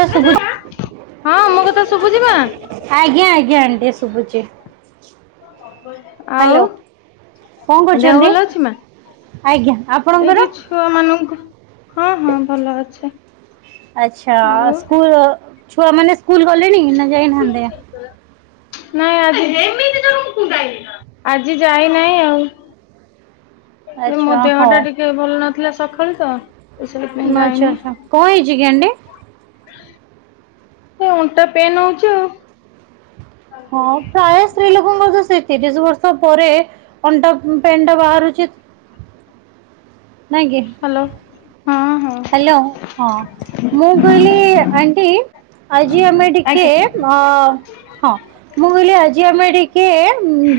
ଥା ଶୁଭୁ ହଁ ମୋ କଥା ଶୁଭୁଛି ମା ଆଜ୍ଞା ଆଜ୍ଞା ଆଣ୍ଟି ଶୁଭୁଛି। ଆଉ ହ୍ୟାଲୋ କଣ ଦେହ କରୁଛନ୍ତି ଭଲ ଅଛି ମା? ଆଜ୍ଞା ଆପଣ ଏଇଠି ଛୁଆ ମାନଙ୍କୁ ହଁ ହଁ ଭଲ ଅଛେ। ଆଛା ସ୍କୁଲ ଛୁଆ ମାନେ ସ୍କୁଲ ଗଲେଣି ନା ଯାଇନାହାନ୍ତି? ନାଇଁ ଆଜି ଆଜି ଯାଇ ନହିଁ ଆଉ। ଏ ମୋ ଆଚ୍ଛା ଦେହ ହଉ ଟା ଟିକେ ଭଲ ନଥିଲା ସକାଳୁ ତ। ସେଥିପାଇଁ ମା ଆଛା ଯାଇନି ଆଛା କଣ ହେଇଛି ଆଣ୍ଟି? ଏ ଅଣ୍ଟା ପେନ୍ ହଉଚି ଆଉ। ହଁ ପ୍ରାୟ ସ୍ତ୍ରୀ ଲୋକଙ୍କର ତ ସେ ତିରିଶ ବର୍ଷ ପରେ ଅଣ୍ଟା ପେନ୍ ଟା ବାହାରୁଛି। ନାଇଁ କି? ହ୍ୟାଲୋ ହଁ ହଁ। ହ୍ୟାଲୋ ହଁ। ମୁଁ କହିଲି ଆଣ୍ଟି ଆଜି ଆମେ ଟିକେ ଆଜ୍ଞା ଅ ହଁ। ମୁଁ କହିଲି ଆଜି ଆମେ ଟିକେ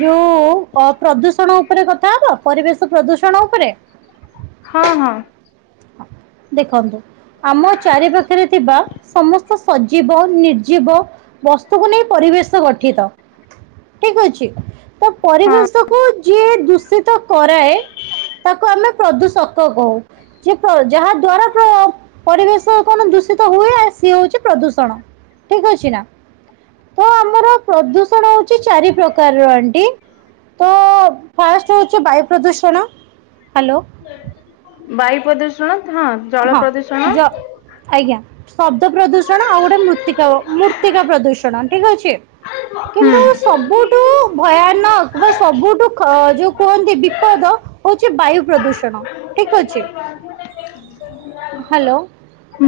ଯୋଉ ଅ ପ୍ରଦୂଷଣ ଉପରେ କଥା ହବା? ପରିବେଶ ପ୍ରଦୂଷଣ ଉପରେ? ହଁ ହଁ। ଦେଖନ୍ତୁ ଆମ ଚାରିପାଖରେ ଥିବା ସମସ୍ତ ସଜୀବ ନିର୍ଜୀବ ବସ୍ତୁକୁ ନେଇ ପରିବେଶ ଗଠିତ। ଠିକ ଅଛି ତ ହଁ ପରିବେଶ କୁ ଯିଏ ଦୂଷିତ କରାଏ। ତାକୁ ଆମେ ପ୍ରଦୂଷକ କହୁ। ଯେ ପ ଯାହା ଦ୍ଵାରା ପ ପରିବେଶ କଣ ଦୂଷିତ ହୁଏ। ସିଏ ହଉଛି ପ୍ରଦୂଷଣ ଠିକ ଅଛି ନା। ତ ଆମର ପ୍ରଦୂଷଣ ହଉଛି ଚାରି ପ୍ରକାରର ଆଣ୍ଟି। ତ ଫାଷ୍ଟ ହଉଛି ବାୟୁ ପ୍ରଦୂଷଣ ହ୍ୟାଲୋ। ବାୟୁ ପ୍ରଦୂଷଣ ହଁ। ଜଳ ହଁ ପ୍ରଦୂଷଣ ଯ ଆଜ୍ଞା ଶବ୍ଦ ପ୍ରଦୂଷଣ ଆଉ ଗୋଟେ ମୃତ୍ତିକା ମୃତ୍ତିକା ପ୍ରଦୂଷଣ ଠିକ୍ ଅଛି। କିନ୍ତୁ ସବୁଠୁ ଭୟାନକ ବା ହୁଁ ସବୁଠୁ କ ଯୋଉ କୁହନ୍ତି ବିପଦ ହଉଛି ବାୟୁ ପ୍ରଦୂଷଣ ଠିକ୍ ଅଛି। ହ୍ୟାଲୋ।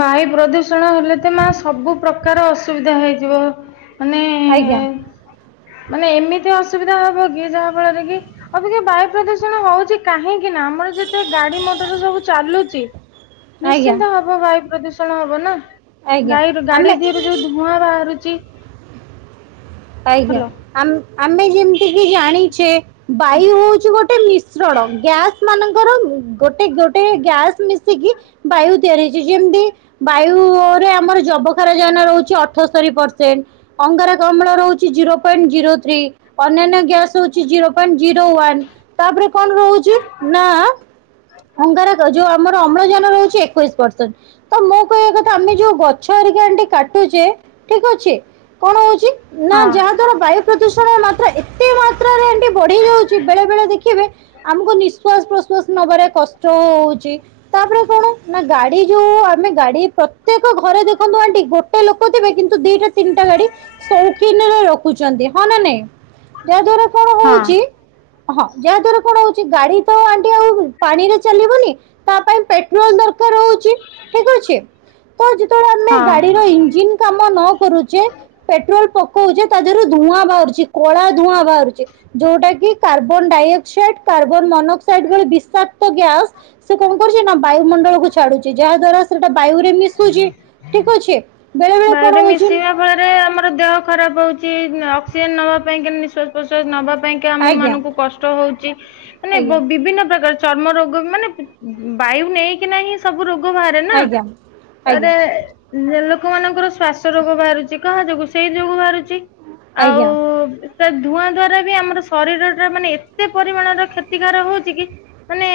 ବାୟୁ ପ୍ରଦୂଷଣ ହେଲେ ତ ମା ସବୁ ପ୍ରକାର ଅସୁବିଧା ହେଇଯିବ ମାନେ ଆଜ୍ଞା। ମାନେ ଏମିତି ଅସୁବିଧା ହବ କି ଯାହା ଫଳରେ ଅବିକା ବାୟୁ ପ୍ରଦୂଷଣ ହଉଚି କାହିଁକି ନା ଆମର ଯେତେ ଗାଡି ମଟର ସବୁ ଚାଲୁଚି ଆଜ୍ଞା ନିଶ୍ଚିନ୍ତ ହବ ବାୟୁ ପ୍ରଦୂଷଣ ହବ ନା ଆଜ୍ଞା ଗାଈରୁ ଗାଡି ଆମେ ଦେହରୁ ଯୋଉ ଧୂଆଁ ବାହାରୁଛି। ଆଜ୍ଞା ହ୍ୟାଲୋ ଆମ୍ ଆମେ ଯେମିତି କି ଜାଣିଛେ ବାୟୁ ହଉଛି ଗୋଟେ ମି ଶ୍ରଣ ଗ୍ୟାସ ମାନଙ୍କର ଗୋଟେ ଗୋଟେ ଗ୍ୟାସ ମିଶିକି ବାୟୁ ତିଆରି ହେଇଛି ଯେମିତି ବାୟୁରେ ଆମର ଜବ କ୍ଷାରଯାନ ରହୁଛି ଅଠସ୍ତରୀ ପରସେଣ୍ଟ ଅଙ୍ଗାରକାମ୍ଳ ରହୁ ହଉଛି ଜିରୋ ପଏଣ୍ଟ ଜିରୋ ଥ୍ରି ଅନ୍ୟାନ୍ୟ ଗ୍ୟାସ ହଉଛି ଜିରୋ। ଜିରୋ ୱାନ ତାପରେ କଣ ରହୁଛି ନା ଅଙ୍ଗାର ଯୋଉ ଆମର। ଅମ୍ଳଜାନ ରହୁଛି ଏକୋଇଶ ପରସେଣ୍ଟ ତ ମୁଁ। କହିବା କଥା ଆମେ ଯୋଉ ଗଛ ଏରିକା ଏମିତି କାଟୁଛେ ଠିକ୍ ଅଛି କଣ ହଉଛି। ନା ହଁ ଯାହା ଦ୍ଵାରା ବାୟୁ ପ୍ରଦୂଷଣ ମାତ୍ରା ଏତେ ମାତ୍ରାରେ ଏଠି ବଢି ଯାଉଛି ବେଳେ ବେଳେ ଦେଖିବେ। ଆମକୁ ନିଶ୍ବାସ ପ୍ରଶ୍ଵାସ ନବାରେ କଷ୍ଟ ହଉଛି। ତାପରେ କଣ ନା ଗାଡି ଯୋଉ ଆମେ ଗାଡି ପ୍ରତ୍ୟେକ ଘରେ ଦେଖନ୍ତୁ ଆଣ୍ଟି ଗୋ। ଟେ ଲୋକ ଥିବେ କିନ୍ତୁ ଦିଟା ତିନି ଟା ଗାଡି଼। କ୍ଷୀନରେ ରଖୁଛନ୍ତି ହଁ ନା ନାଇଁ ଯାହା ଦ୍ୱରା କଣ ହଁ ହଉଛି। ହଁ ଯାହାଦ୍ୱାରା କଣ ହଉଛି ଗାଡି ତ ଆଣ୍ଟି ଆଉ ପାଣିରେ ଚାଲିବନି। ତା ପାଇଁ ପେଟ୍ରୋଲ ଦରକାର ହଉଛି ଠିକ୍ ଅଛି। ତ ଯେତେବେଳେ ଆମେ ହଁ। ଗାଡିର ଇଞ୍ଜିନ୍ କାମ ନ କରୁଛେ ପେଟ୍ରୋଲ ପ। କହୁଛେ ତା ଦେହରୁ ଧୂଆଁ ବାହାରୁଛି କଳା ଧୂଆଁ ବାହାରୁଛି। ଯୋଉଟା କି କାର୍ବନ ଡାଇଅକ୍ସାଇଡ କାର୍ବନ ମନୋକ୍ସାଇଡ ଭଳି ବିଷାକ୍ତ ଗ୍ୟାସ। ସେ କଣ କରୁଛି ନା ବାୟୁମଣ୍ଡଳ କୁ ଛାଡୁଛି ଯାହା ଦ୍ଵାରା ସେଟା ବାୟୁ ରେ ମିଶୁଛି ଠିକ ଅଛି। ବେଳେ ବେଳେ କଣ ବାୟୁରେ ହଉଛି ମିଶେଇବା ଫଳରେ ଆମର ଦେହ ଖରାପ ହଉଛି ଅକ୍ସିଜେନ୍ ନବା ପାଇଁ କେ ନିଶ୍ବାସ। ପ୍ରଶ୍ୱାସ ନବା ପାଇଁକା ଆମ ଆଜ୍ଞା ମାନଙ୍କୁ କଷ୍ଟ ହଉଛି ମାନେ ଆଜ୍ଞା ବିଭିନ୍ନ ପ୍ରକାର। ଚର୍ମ ରୋଗ ମାନେ ବାୟୁ ନେଇକିନାହିଁ। ସବୁ ରୋଗ ବାହାରେ ଆଜ୍ଞା ଆଜ୍ଞା ନାରେ ଲୋକମାନଙ୍କର ଶ୍ଵାସ ରୋଗ ବାହାରୁଛି। କାହା ଯୋଗୁ ସେଇ ଯୋଗୁ ବାହାରୁଛି ଆଉ। ଆଜ୍ଞା ତା ଧୂଆଁ ଦ୍ଵାରା ବି ଆମର ଶରୀର ଟା ମାନେ ଏତେ ପରିମାଣର କ୍ଷତିକାର ହଉଛି କି। ମାନେ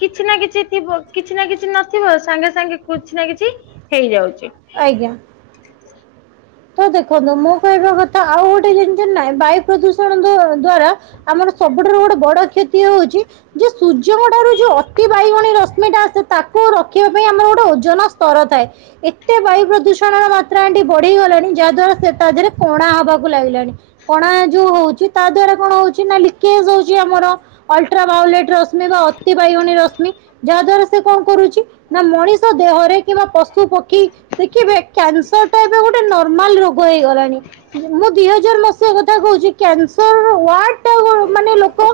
କିଛି ନା କିଛି ଥିବ କିଛି ନା କିଛି ନଥିବ ସାଙ୍ଗେ ସାଙ୍ଗେ କିଛି ନା କିଛି। ହେଇଯାଉଛି। ଆଜ୍ଞା। [unintelligible] ତ ଦେଖନ୍ତୁ ମୁଁ କହିବା କଥା ଆଉ ଗୋଟେ ଜିନିଷ ନାହିଁ ବାୟୁ ପ୍ରଦୂଷଣ ଦ୍ଵାରା। ଆମର ସବୁଠାରୁ ଗୋଟେ ବଡ କ୍ଷତି ହଉଛି। ଯେ ସୂର୍ଯ୍ୟଙ୍କ ଠାରୁ ଯୋଉ ଅତି ବାଇଗଣୀ ରଶ୍ମିଟା ଆସେ ତାକୁ ରଖିବା ପାଇଁ ଆମର ଗୋଟେ ଓଜନ ସ୍ତର ଥାଏ। ଏତେ ବାୟୁ ପ୍ରଦୂଷଣର ମାତ୍ରା ଆଣ୍ଟି ବଢିଇଗଲାଣି। ଯାହା ଦ୍ଵାରା ସେ ତା ଦେହରେ କଣା ହବାକୁ ଲାଗିଲାଣି କଣା ଯୋଉ ହଉଛି ତା ଦ୍ଵାରା କଣ ହଉଛି ନା। ଲିକେଜ୍ ହଉଛି ଯଉଛି ଆମର। ଅଲଟ୍ରାଭାଓଲେଟ୍ ରଶ୍ମି ବା ଅତି ବାଇଗଣୀ ରଶ୍ମି ଯାହା ଦ୍ଵାରା ସେ କଣ କରୁଛି। ନା ମଣିଷ ଦେହରେ କିମ୍ବା ପଶୁ ପକ୍ଷୀ ଦେଖିବେ କ୍ୟାନସର ଟା ଏବେ ଗୋଟେ ନ। ନର୍ମାଲ ରୋଗ ହେଇଗଲାଣି। ମୁଁ ଦି ହଜାର ମସିହା କଥା କହୁଛି କ୍ୟାନ୍ସର ୱାଡ ଟା ଲୋକ।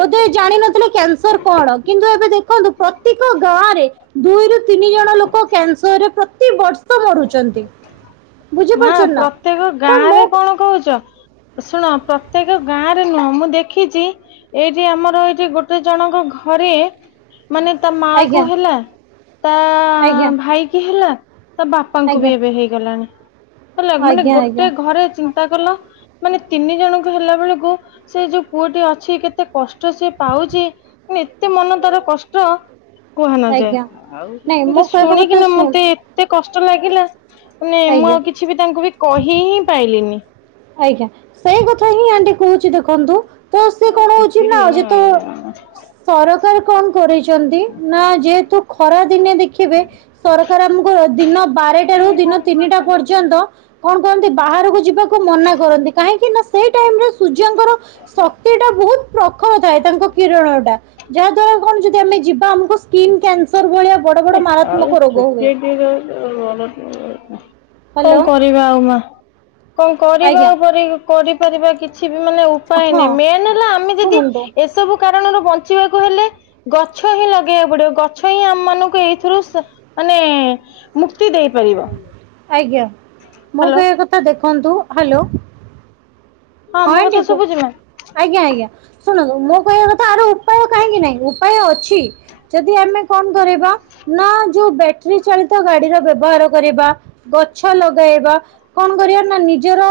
ବୋଧେ ଜାଣିିନଥିଲେ କ୍ୟାନସର କଣ କିନ୍ତୁ ଏବେ ଦେଖନ୍ତୁ ପ୍ରତ୍ୟେକ ଗାଁରେ। ଦୁଇରୁୁ ତିନି ଜଣ ଲୋକ କ୍ୟାନସରରେ ପ୍ରତି ବର୍ଷ ମରୁଛନ୍ତି। ମା ବୁଝିପାରୁଛନ୍ତି ନା ପ୍ରତ୍ୟେକ ତ ଗାଁ ମୋ ରେ କଣ କହୁଛ। ଶୁଣ ପ୍ରତ୍ୟେକ ଗାଁ ରେ ନୁହଁ ମୁଁ ଦେଖିଛି। ଏଇଠି ଆମର ଏଇଠି ଗୋଟେ ଜଣଙ୍କ ଘରେ। ମାନେ ତା ମା କୁ ଆଜ୍ଞା ହେଲା ତା ଆଜ୍ଞା ଭାଇ କିି ହେଲା। ତା ବାପାଙ୍କୁ ବି ଆଜ୍ଞା ଏବେ ହେଇଗଲାଣି ମାନେ ଆଜ୍ଞା ଗୋଟେ ଆଜ୍ଞା ଘରେ ଚିନ୍ତା କଲ। ମାନେ ତିନି ଜଣଙ୍କୁ ହେଲା ବେଳକୁ ସେ ଯୋଉ ପୁଅଟି ଅଛି କେତେ କଷ୍ଟ ସେ ପାଉଛି। ଏତେ ମନ ତାର କଷ୍ଟ। କୁହ ଆଜ୍ଞା ନାଇଁ ମୋ ନଯାଏ କହିବା କଥା ଶୁଣିକିନା ଶୁଣ ମତେ। ଏତେ କଷ୍ଟ ଲାଗିଲା ମାନେ ମୁଁ ଆଜ୍ଞା ଆଉ କିଛି ବି ତାଙ୍କୁ ବି କହି ହିଁ ପାଇଲିନି। ଆଜ୍ଞା ସେଇ କଥା ହିଁ ଆଣ୍ଟି କହୁଛି ଦେଖନ୍ତୁ। ତ ସେ କଣ ହଉଛି ନା ଆଜି ତ ସରକାର କଣ। କରିଛନ୍ତି ନା ଯେହେତୁ ଖରା ଦିନେ ଦେଖିବେ। ସରକାର ଆମକୁ ଏ ଦିନ ବାରଟା ରୁ ଦିନ ତିନିଟା ପର୍ଯ୍ୟନ୍ତ। କଣ କରନ୍ତି ବାହାରକୁ ଯିବାକୁ ମନା କରନ୍ତି। କାହିଁକି ନା ସେଇ ଟାଇମ୍ ରେ ସୂର୍ଯ୍ୟଙ୍କର ଶକ୍ତି ଟା ବହୁତ ପ୍ରଖର ଥାଏ। ତାଙ୍କ କିରଣ ଟା। ଯାହା ଦ୍ଵାରା କଣ ଯଦି ଆମେ ଯିବା ଆମକୁ ସ୍କିନ୍ କ୍ୟାନ୍ସର ଭଳିଆ ବଡ ବଡ ଆଉ ମାରାତ୍ମକ ରୋଗ ହୁଏ। ଛୋଟିଆ [unintelligible] କଣ ହ୍ୟାଲୋ କରିବା ଆଉ ମା? କଣ କରିବା ଆଜ୍ଞା ପରି କରିପାରିବା କିଛି ବି ମାନେ ଉପାୟ ହଁ ନାହିଁ। ମେନ୍ ହେଲା ଆମେ ଯଦି ଶୁଣନ୍ତୁ ଏସବୁ କାରଣରୁ ବଞ୍ଚିବାକୁ ହେଲେ ଗଛ ହିଁ ଲଗେଇବାକୁ ପଡିବ। ଗଛ ହିଁ ଆମ ମାନଙ୍କୁ ଏଇଥିରୁ ସ ମାନେ ମୁକ୍ତି ଦେଇପାରିବ। ହାଲୋ। ସାର୍ ଦେଖନ୍ତୁ ହାଲୋ। ହଁ [unintelligible] ମୋ କଥା ଶୁଭୁଛି ମା? ଆଜ୍ଞା ଆଜ୍ଞା। ଶୁଣନ୍ତୁ ମୁଁ କହିବା କଥା ଆରୁ ଉପାୟ କାହିଁକି ନାହିଁ, ଉପାୟ ଅଛି। ଯଦି ଆମେ କଣ କରିବା ନା ଯୋଉ ବ୍ୟାଟେରୀ ଚାଳିତ ଗାଡିର ବ୍ୟବହାର କରିବା ଗଛ ଲଗେଇବା। କଣ କରିବା ନା ନିଜର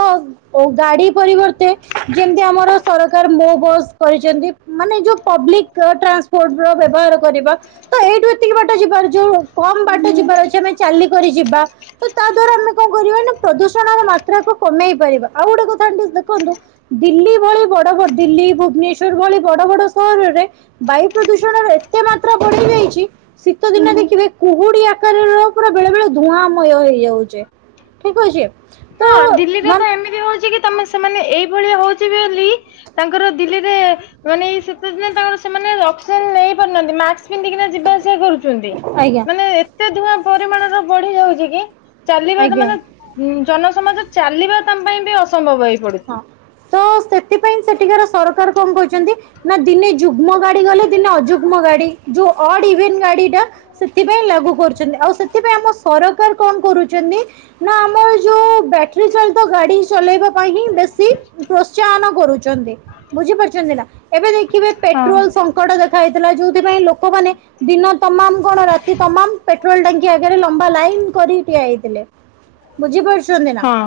ଓ ଗାଡି ପରିବର୍ତ ତେ ଯେମିତି ଆମର ସରକାର ମୋ ବସ୍ କରିଚନ୍ତି। ମାନେ ଯୋଉ ପବ୍ଲିକ୍ ଟ୍ରାନ୍ସ ପୋର୍ଟ ର ବ୍ୟବହାର କରିବା। ତ ଏଇଠୁ ଏତିକି ବାଟ ଯିବାର ଯୋଉ କମ୍ ବାଟ ଯିବାର ଅଛି ଆମେ ଚାଲିକରି ଯିବା। ତ ତା ଦ୍ଵାରା ଆମେ କଣ କରିବା ନା ପ୍ରଦୂଷଣର ମାତ୍ରାକୁ କମେଇ ପାରିବା। ଆଉ ଗୋଟେ କଥା ଆଣ୍ଟି ଦେଖନ୍ତୁ, ଦିଲ୍ଲୀ ଭଳି ବଡ ବଡ ଦିଲ୍ଲୀ, ଭୁବନେଶ୍ୱର ଭଳି ବଡ ବଡ ସହରରେ ବାୟୁ ପ୍ରଦୂଷଣର ଏତେ ମାତ୍ରା ବଢି ଯାଇଚି ଶୀତ ଦିନ ଦେଖିବେ କୁହୁଡି ଆ କାରଣ ରୁ ପୁରା ବେଳେ ବେଳେ ଧୂଆଁମୟ ହେଇଯାଉଚି। ଠିକ୍ ଅଛି। ତ ମ୍ୟାମ୍ ତା ମାନେ ସେମାନେ ଏଇଭଳିଆ ହଉଚି ବୋଲି ତାଙ୍କର ଦିଲ୍ଲୀରେ ମାନେ ଏଇ ଶୀତ ଦିନେ ତାଙ୍କର ସେମାନେ ଅକ୍ସିଜେନ୍ ନେଇ ପାରୁନାହାନ୍ତି। ମାସ୍କ ପିନ୍ଧିକିନା ଯିବା ଆସିବା କରୁ ଚନ୍ତି। ଆଜ୍ଞା ମାନେ ଏତେ ଧୂଆଁ ପରିମାଣ ର ବଢି ଯାଉଚି କି ଚାଲିବା ତ ଆଜ୍ଞା। ମାନେ ଉଁ ଜନସମାଜ ଚାଲିବା ତାଙ୍କ ପାଇଁ ବି ଅସମ୍ଭବ ହଁ ହୋଇପଡୁଚି। ତ ସେଥିପାଇଁ ସେଠିକାର ସରକାର କଣ କରୁଛନ୍ତି ନା ଦିନେ ଯୁଗ୍ମ ଗାଡି ଗଲେ ଦିନେ ଅଯୁଗ୍ମ ଗାଡି ଯୋଉ ଅଡ୍ ଇଭିନ୍ ଗାଡ଼ି କ୍ୟା ସେଥିପାଇଁ ଲାଗୁ କରୁଚନ୍ତି। ଆଉ ସେଥିପାଇଁ ଆମ ସରକାର କଣ କରୁଚନ୍ତି ବ୍ୟାଟେରୀ ଚାଳିତ ଗାଡି ଚଲେଇବା ପାଇଁ ହିଁ ବେଶୀ ପ୍ରୋତ୍ସାହନ କରୁଚନ୍ତି। ବୁଝିପାରୁଛନ୍ତି ନା। ଏବେ ଦେଖିବେ ହଁ ପେଟ୍ରୋଲ୍ ସ ସଙ୍କଟ ଦେଖା ହେଇଥିଲା। ଯୋଉଥି ପାଇଁ ଲୋକମାନେ ଦିନ ତମାମ୍ କଣ ରାତି ତମାମ୍ ପେଟ୍ରୋଲ ଟାଙ୍କି ଆଗରେ ଲମ୍ବା ଲାଇନ୍ କରି ଠିଆ ହେଇଥିଲେ। ବୁଝିପାରୁୁଛନ୍ତି ନା? ହଁ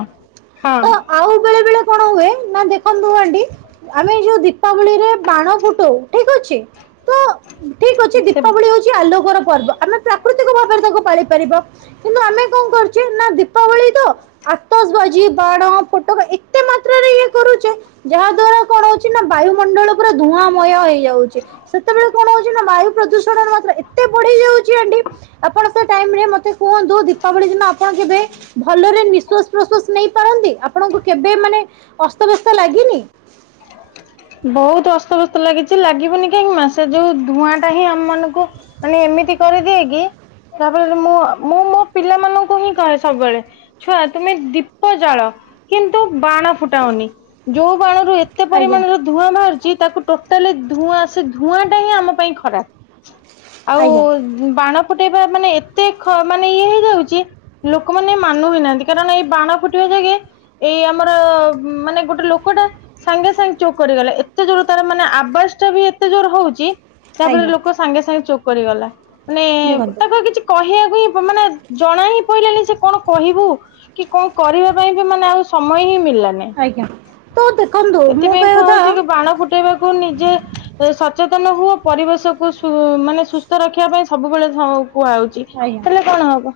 ହଁ। ତ ଆଉ ବେଳେ ବେଳେ କଣ ହୁଏ ନା ଦେଖନ୍ତୁ ଆଣ୍ଟି ଆମେ ଏ ଯୋଉ ଦୀପାବଳିରେ ବାଣ ଫୁଟଉ ଠିକ୍ ଅଛି। ତ ଠିକ୍ ଅଛି ସେ ଦୀପାବଳି ହଉଚି ଆଲୋକର ପର୍ବ। ଆମେ ପ୍ରାକୃତିକ ଭାବରେ ତାକୁ ପାଳି ପାରିବା। କିନ୍ତୁ ଆମେ କଣ କରୁଚେ ନା ଦି ଦୀପାବଳି ତ ଆତସ୍ ବାଜି, ବାଣ, ଫୋଟକା ଏତେ ମାତ୍ରାରେ ଇଏ କରୁଚେ ଯାହା ଦ୍ଵାରା କଣ ହଉଚି ନା ବାୟୁମଣ୍ଡଳ ପୁରା ଧୂଆଁମୟ ହେଇଯାଉଚି। ସେତେବେଳେ କଣ ହଉଚି ନା ବାୟୁ ପ୍ରଦୂଷଣର ମାତ୍ରା ଏତେ ବଢି ଯାଉଚି ଆଣ୍ଟି ଆପଣ ଙ୍କ ଟାଇମ୍ ରେ ମତେ କୁହନ୍ତୁ ଦୀପାବଳି ଦିନ ଆପଣ କେବେ ଭଲରେ ନିଶ୍ଵାସ ପ୍ରଶ୍ଵାସ ନେଇ ପାରନ୍ତି? ଆପଣଙ୍କୁ କେବେ ମାନେ ଅସ୍ତବ୍ୟସ୍ତ ଲାଗିନି? ବହୁତ ଅସ୍ତବ୍ୟସ୍ତ ଲାଗିଚି ଲାଗିବନି କାହିଁକି ମା। ସେ ଯୋଉ ଧୂଆଁ ଟା ହିଁ ଆମ ମାନଙ୍କୁ ମାନେ ଏମିତି କରିଦିଏ କି, ତାପରେ ମୋ ମୁଁ ମୁଁ ମୋ ପିଲା ମାନଙ୍କୁ ହିଁ କହେ ସବୁବେଳେ ଛୁଆ ତୁମେ ଦୀପ ଜାଳ। କିନ୍ତୁ ବାଣ ଫୁଟାଓନି। ଯୋଉ ବାଣରୁ ଏତେ ଆଜ୍ଞା ପରିମାଣର ଧୂଆଁ ବାହାରୁଚି ତାକୁ ଟୋଟାଲି ଧୂଆଁ ସେ ଧୂଆଁ ଟା ହିଁ ଆମ ପାଇଁ ଖରାପ। ଆଉ ଆଜ୍ଞା ବାଣ ଫୁଟେଇବା ମାନେ ଏତେ ଖ ମାନେ ଇଏ ହେଇଯାଉଚି ଲୋକମାନେ ମାନୁ ହିଁ ନାହାନ୍ତି କାରଣ ଏଇ ବାଣ ଫୁଟିବା ଯାଗେ ଏଇ ଆମର ମାନେ ଗୋଟେ ଲୋକଟା ସାଙ୍ଗେ ସାଙ୍ଗେ ଚୋ କରିଗଲା ଏତେ ଜୋର ତାର ମାନେ ଆବାଜ ଟା ବି ଏତେ ଜୋର ହଉଛି ଯାହା ଫରେ ଆଜ୍ଞା ଲୋକ ସାଙ୍ଗେ ସାଙ୍ଗେ ଚୋକ୍ କରି ଗଲା ମାନେ ଦେଖନ୍ତୁ ତାକୁ ଆ କିଛି କହିବାକୁ ହିଁ ମାନେ ଜଣା ହିଁ ପଇଲାନି ସେ କଣ କହିବୁ କି କଣ କରିବା ପାଇଁ ବି ମାନେ ଆଉ ସମୟ ହିଁ ମିଳିଲାନି। ଆଜ୍ଞା ତ ଦେଖନ୍ତୁ ମୁଁ କହି କଉଛି କି ବାଣ ଫୁଟେଇବାକୁ ନିଜେ ସଚେତନ ହୁଅ ପରିବେଶକୁ ମାନେ ସୁସ୍ଥ ରଖିବା ପାଇଁ ସବୁବେଳେ କୁହାଯାଉଛି। ଆଜ୍ଞା। ଲେ କଣ ହବ?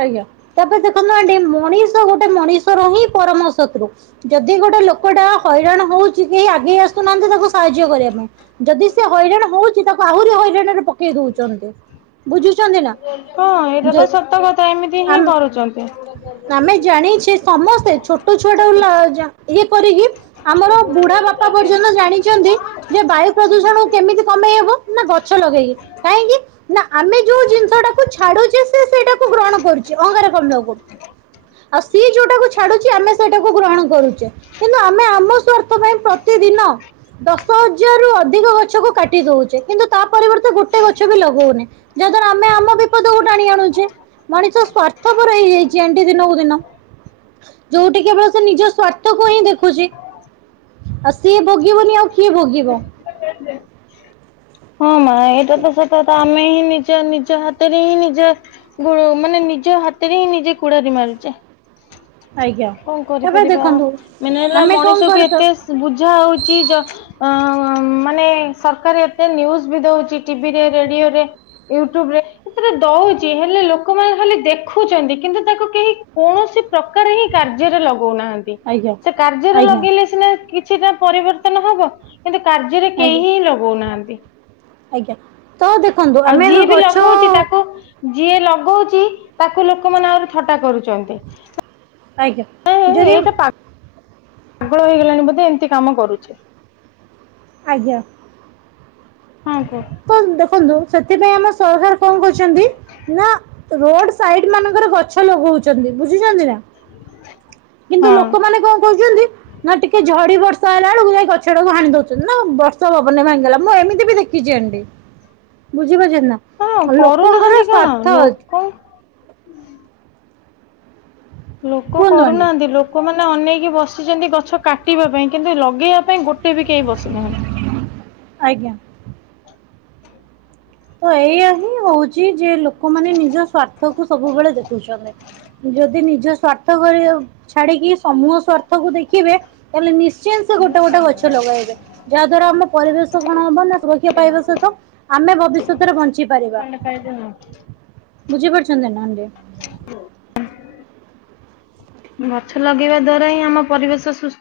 ଆଜ୍ଞା ତାପରେ ଦେଖନ୍ତୁ ଆ ମଣିଷ ଗୋଟେ ମଣିଷର ହିଁ ପରମ ଶତ୍ରୁ। ଯଦି ଗୋଟେ ଲୋକଟା ହଇରାଣ ହଉଛି କେହି ଆଗେଇ ଆସୁନାହାନ୍ତି ତାକୁ ସାହାଯ୍ୟ କରିବା ପାଇଁ। ଯଦି ସେ ହଇରାଣ ହଉଛି ତାକୁ ଆହୁରି ହଇରାଣରେ ପକେଇ ଦଉଛନ୍ତି। ବୁଝୁଛନ୍ତି ନା ହଁ ଏଇଟା ତ ଯ ସତ କଥା ଏମିତି ଆ ହିଁ କରୁଛନ୍ତି। ଆମେ ଜାଣିଛେ ସମସ୍ତେ ଛୋଟ ଛୁଆଟା [unintelligible] ଇଏ କରିକି ଆମର ବୁଢା ବାପା ପର୍ଯ୍ୟନ୍ତ ଜାଣିଛନ୍ତି ଯେ ବାୟୁ ପ୍ରଦୂଷଣକୁ କେମିତି କମେଇ ହବ ନା ଗଛ ଲଗେଇକି କାହିଁକି ନା ଆମେ ଯୋଉ ଜିନିଷ ଟାକୁ ଛାଡୁଛେ ସେ ସେ [inaudible] ଅଙ୍ଗ [unintelligible] ଆଉ ସିଏ ଯୋଉଟାକୁ ଛାଡୁଛି ଆମେ ସେ ଟାକୁ ଗ୍ରହଣ କରୁଛେ କିନ୍ତୁ ଆମେ ଆମ ସ୍ଵାର୍ଥ ପାଇଁ ପ୍ରତିଦିନ ଦଶ ହଜାର ରୁ ଅଧିକ ଗଛକୁ କାଟି ଦଉଛେ କିନ୍ତୁ ତା ପରିବର୍ତ୍ତେ ଗୋଟେ ଗଛ ବି ଲଗଉନେ। ଯାହାଦ୍ୱାରା ଆମେ ଆମ ବିପଦ କୁ ଟାଣି ଆଣୁଛେ। ମଣିଷ ସ୍ଵାର୍ଥପର ହେଇଯାଇଛି ଏଣ୍ତି ଦିନକୁ ଦିନ। ଯୋଉଠି କେବଳ ସେ ନିଜ ସ୍ଵାର୍ଥକୁ ହିଁ ଦେଖୁଛି। ଆଉ ସିଏ ଭୋଗିବନି ଆଉ କିଏ ଭୋଗିବ? ହଁ ମା ଏଇଟା ତ ସତ ତ ଆମେ ହିଁ ନିଜ ନିଜ ହାତରେ ହିଁ ନିଜ ଗ ମାନେ ନିଜ ହାତରେ ହିଁ ନିଜେ କୁଡାରି ମାରୁଛେ। ଆଜ୍ଞା କଣ ତାପରେ କରିପାରିବା ଆଉ ଦେଖନ୍ତୁ ମାନେ ହେଲା ଆମେ କଣ ମଣିଷକୁ କରିପାରୁ ଏତେ ବୁଝା ହଉଚି ଯ ଅ ମାନେ ସରକାର ଏତେ ନ୍ୟୁଜ ବି ଦଉଛି ଟିଭିରେ ରେଡିଓ ରେ ୟୁଟ୍ୟୁବ ରେ ସେଟା ଦଉଛି ହେଲେ ଲୋକମାନେ ଖାଲି ଦେଖୁଛନ୍ତି କିନ୍ତୁ ତାକୁ କେହି କୌଣସି ପ୍ରକାର ହିଁ କାର୍ଯ୍ୟରେ ଲଗଉନାହାନ୍ତି ଆଜ୍ଞା ସେ କାର୍ଯ୍ୟରେ ଆଜ୍ଞା ଲଗେଇଲେ ସିନା କିଛିଟା ପରିବର୍ତ୍ତନ ହବ। କିନ୍ତୁ କାର୍ଯ୍ୟରେ କେହି ଆଜ୍ଞା ହିଁ ଲଗଉନାହାନ୍ତି। ଆଜ୍ଞା ତ ଦେଖନ୍ତୁ ଆଉ ଆମେ ଯିଏ ବି ଗଛ ଲଗଉଛି ତାକୁ ଯିଏ ଲଗଉଛି ତାକୁ ଲୋକମାନେ ଆହୁରି ଥଟା କରୁଛନ୍ତି। ଆଜ୍ଞା ଯଦି ଏଇଟା ପାଗଳ ହେଇଗଲାଣି ବୋଧେ ଏମିତି କାମ କରୁଛି। ଆଜ୍ଞା। ହଁ କୁହ। ତ ଦେଖନ୍ତୁ ସେଥିପାଇଁ ଆମ ସରକାର କଣ କରୁଛନ୍ତି ନା ରୋଡ ସାଇଡ୍ ମାନଙ୍କର ଗଛ ଲଗଉଛି। ବୁଝୁଛନ୍ତି ନା କିନ୍ତୁ ହଁ। ଲୋକମାନେ କଣ କହୁଛନ୍ତି ନା ଟିକେ ଝଡି ବର୍ଷା ହେଲା ବେଳକୁ ଯାଇ ଗଛଟାକୁ ହାଣି ଦେଉଛନ୍ତି ନା ବର୍ଷ ପବନରେ ଭାଙ୍ଗିଗଲା ମୁଁ ଏମିତି ବି ଦେଖି [unintelligible] ବୁଝିପାରୁଚ ନା ହଁ ଲୋକଙ୍କର କରୁନାହାନ୍ତି କଣ ସ୍ଵାର୍ଥ ଅ ଲୋକ ଲୋକ କୁହନ୍ତୁ ଆଣ୍ଟି କରୁନାହାନ୍ତି ଲୋ ଲୋକମାନେ ଅନେଇକି ବସିଛନ୍ତି ଗଛ କାଟିବା ପାଇଁ କିନ୍ତୁ ଲଗେଇବା ପାଇଁ ଗୋଟେ ବି କେହି ବସିନାହାନ୍ତି। ଆଜ୍ଞା। ତ ଏଇଆ ହିଁ ହଉଚି ଯେ ଲୋକମାନେ ନିଜ ସ୍ଵାର୍ଥ କୁ ସବୁବେଳେ ଦେଖୁଛନ୍ତି। ଯଦି ନିଜ ସ୍ଵାର୍ଥ ଘଳିଅ ଛାଡିକି ସମୂହ ସ୍ଵାର୍ଥକୁ ଦେଖିବେ ତାହେଲେ ନିଶ୍ଚୟ ସେ ଗୋଟେ ଗୋଟେ ଗଛ ଲଗାଇବେ। ଯାହା ଦ୍ଵାରା ଆମ ପରିବେଶ କଣ ହବ ନା ସୁରକ୍ଷିତ ଈବା ସହିତ ଆମେ ଭବି ଖିତରେ ବଞ୍ଚି ପାରିବା ବୁଝିପାରୁଚନ୍ତି ନାହାଡି? [inaudible] ଗଛ ଲଗେଇବା ଦ୍ଵାରେ ଆମ ପରିବେଶ ସୁସ୍